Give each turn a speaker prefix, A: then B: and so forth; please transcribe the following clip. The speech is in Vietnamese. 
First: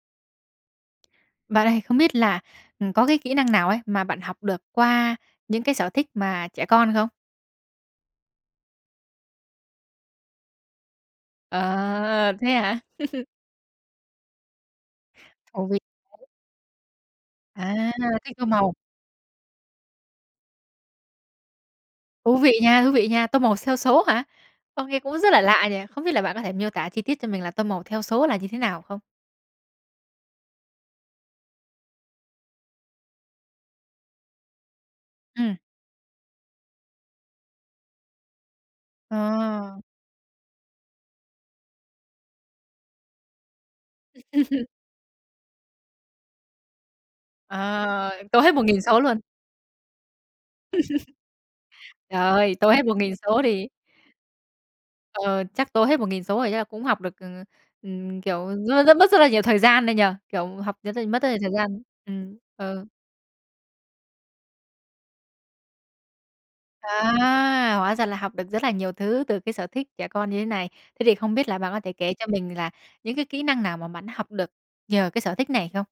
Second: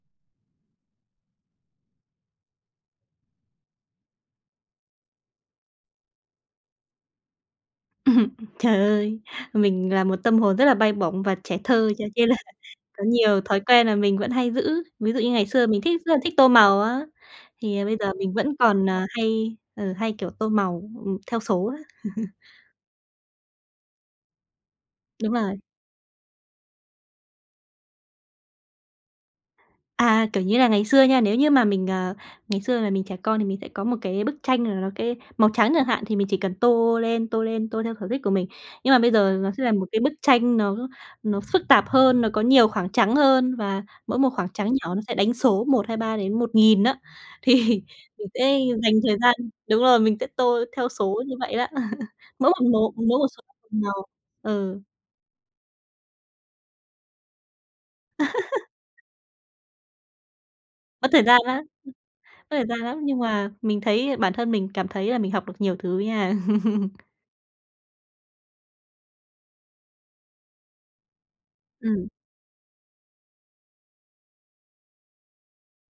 A: Bạn ơi không biết là, ừm, có cái kỹ năng nào ấy mà bạn học được qua những cái sở thích mà trẻ con không?
B: Trời ơi, mình là một tâm hồn rất là bay bổng và trẻ thơ cho nên
A: À,
B: là
A: thế hả?
B: có nhiều thói quen là mình vẫn hay giữ, ví dụ như ngày xưa
A: Ôi!
B: mình thích rất là
A: [unintelligible]
B: thích tô màu á,
A: À,
B: thì bây giờ mình
A: thích tô
B: vẫn
A: màu.
B: còn, ờ, hay ừ, hay, kiểu, tô màu, ừm, theo số á.
A: Thú vị nha, thú vị nha! Tô màu theo số hả? Ô, nghe cũng rất
B: Đúng
A: là
B: rồi.
A: lạ nhỉ! Không biết là bạn có thể miêu tả chi tiết cho mình là tô màu theo số là như thế nào không?
B: À, kiểu như là, ngày xưa nha, nếu như mà mình, ờ ngày xưa là mình trẻ con thì mình sẽ có một cái bức tranh là nó cái màu
A: Ừm.
B: trắng chẳng hạn, thì mình chỉ cần tô lên, tô lên, tô theo sở thích của mình. Nhưng mà bây giờ là nó sẽ là
A: À!
B: một cái bức tranh nó nó phức tạp hơn, nó có nhiều khoảng trắng hơn và mỗi một
A: Ừm.
B: khoảng
A: Ừm.
B: trắng nhỏ nó sẽ đánh số 1, 2, 3 đến 1.000 á, thì
A: À,
B: mình
A: tô hết
B: sẽ
A: 1.000
B: dành
A: số
B: thời
A: luôn?
B: gian đúng rồi, mình sẽ tô theo số như vậy đó.
A: Trời
B: Mỗi
A: ơi,
B: một
A: tô hết
B: lố
A: một
B: mỗi
A: nghìn
B: một số
A: số thì
B: [unintelligible] màu. Ừ.
A: Ờ, chắc tô hết 1.000 số rồi chắc là cũng học được, ừ, ừm, kiểu, nó rất mất rất là nhiều thời gian đấy nhỉ? Kiểu, học r r
B: Mất
A: mất
B: thời
A: rất nhiều
B: gian
A: thời
B: lắm,
A: gian. Ừm,
B: mất thời gian
A: ừ.
B: lắm, nhưng mà mình thấy bản thân mình cảm thấy là mình học được nhiều thứ nha.
A: À, hóa ra là học được rất là nhiều thứ từ cái sở thích trẻ con như thế này. Thế thì không biết là bạn có thể
B: Ừm.
A: kể cho mình là những cái kỹ năng nào mà bạn học được nhờ cái sở thích này không?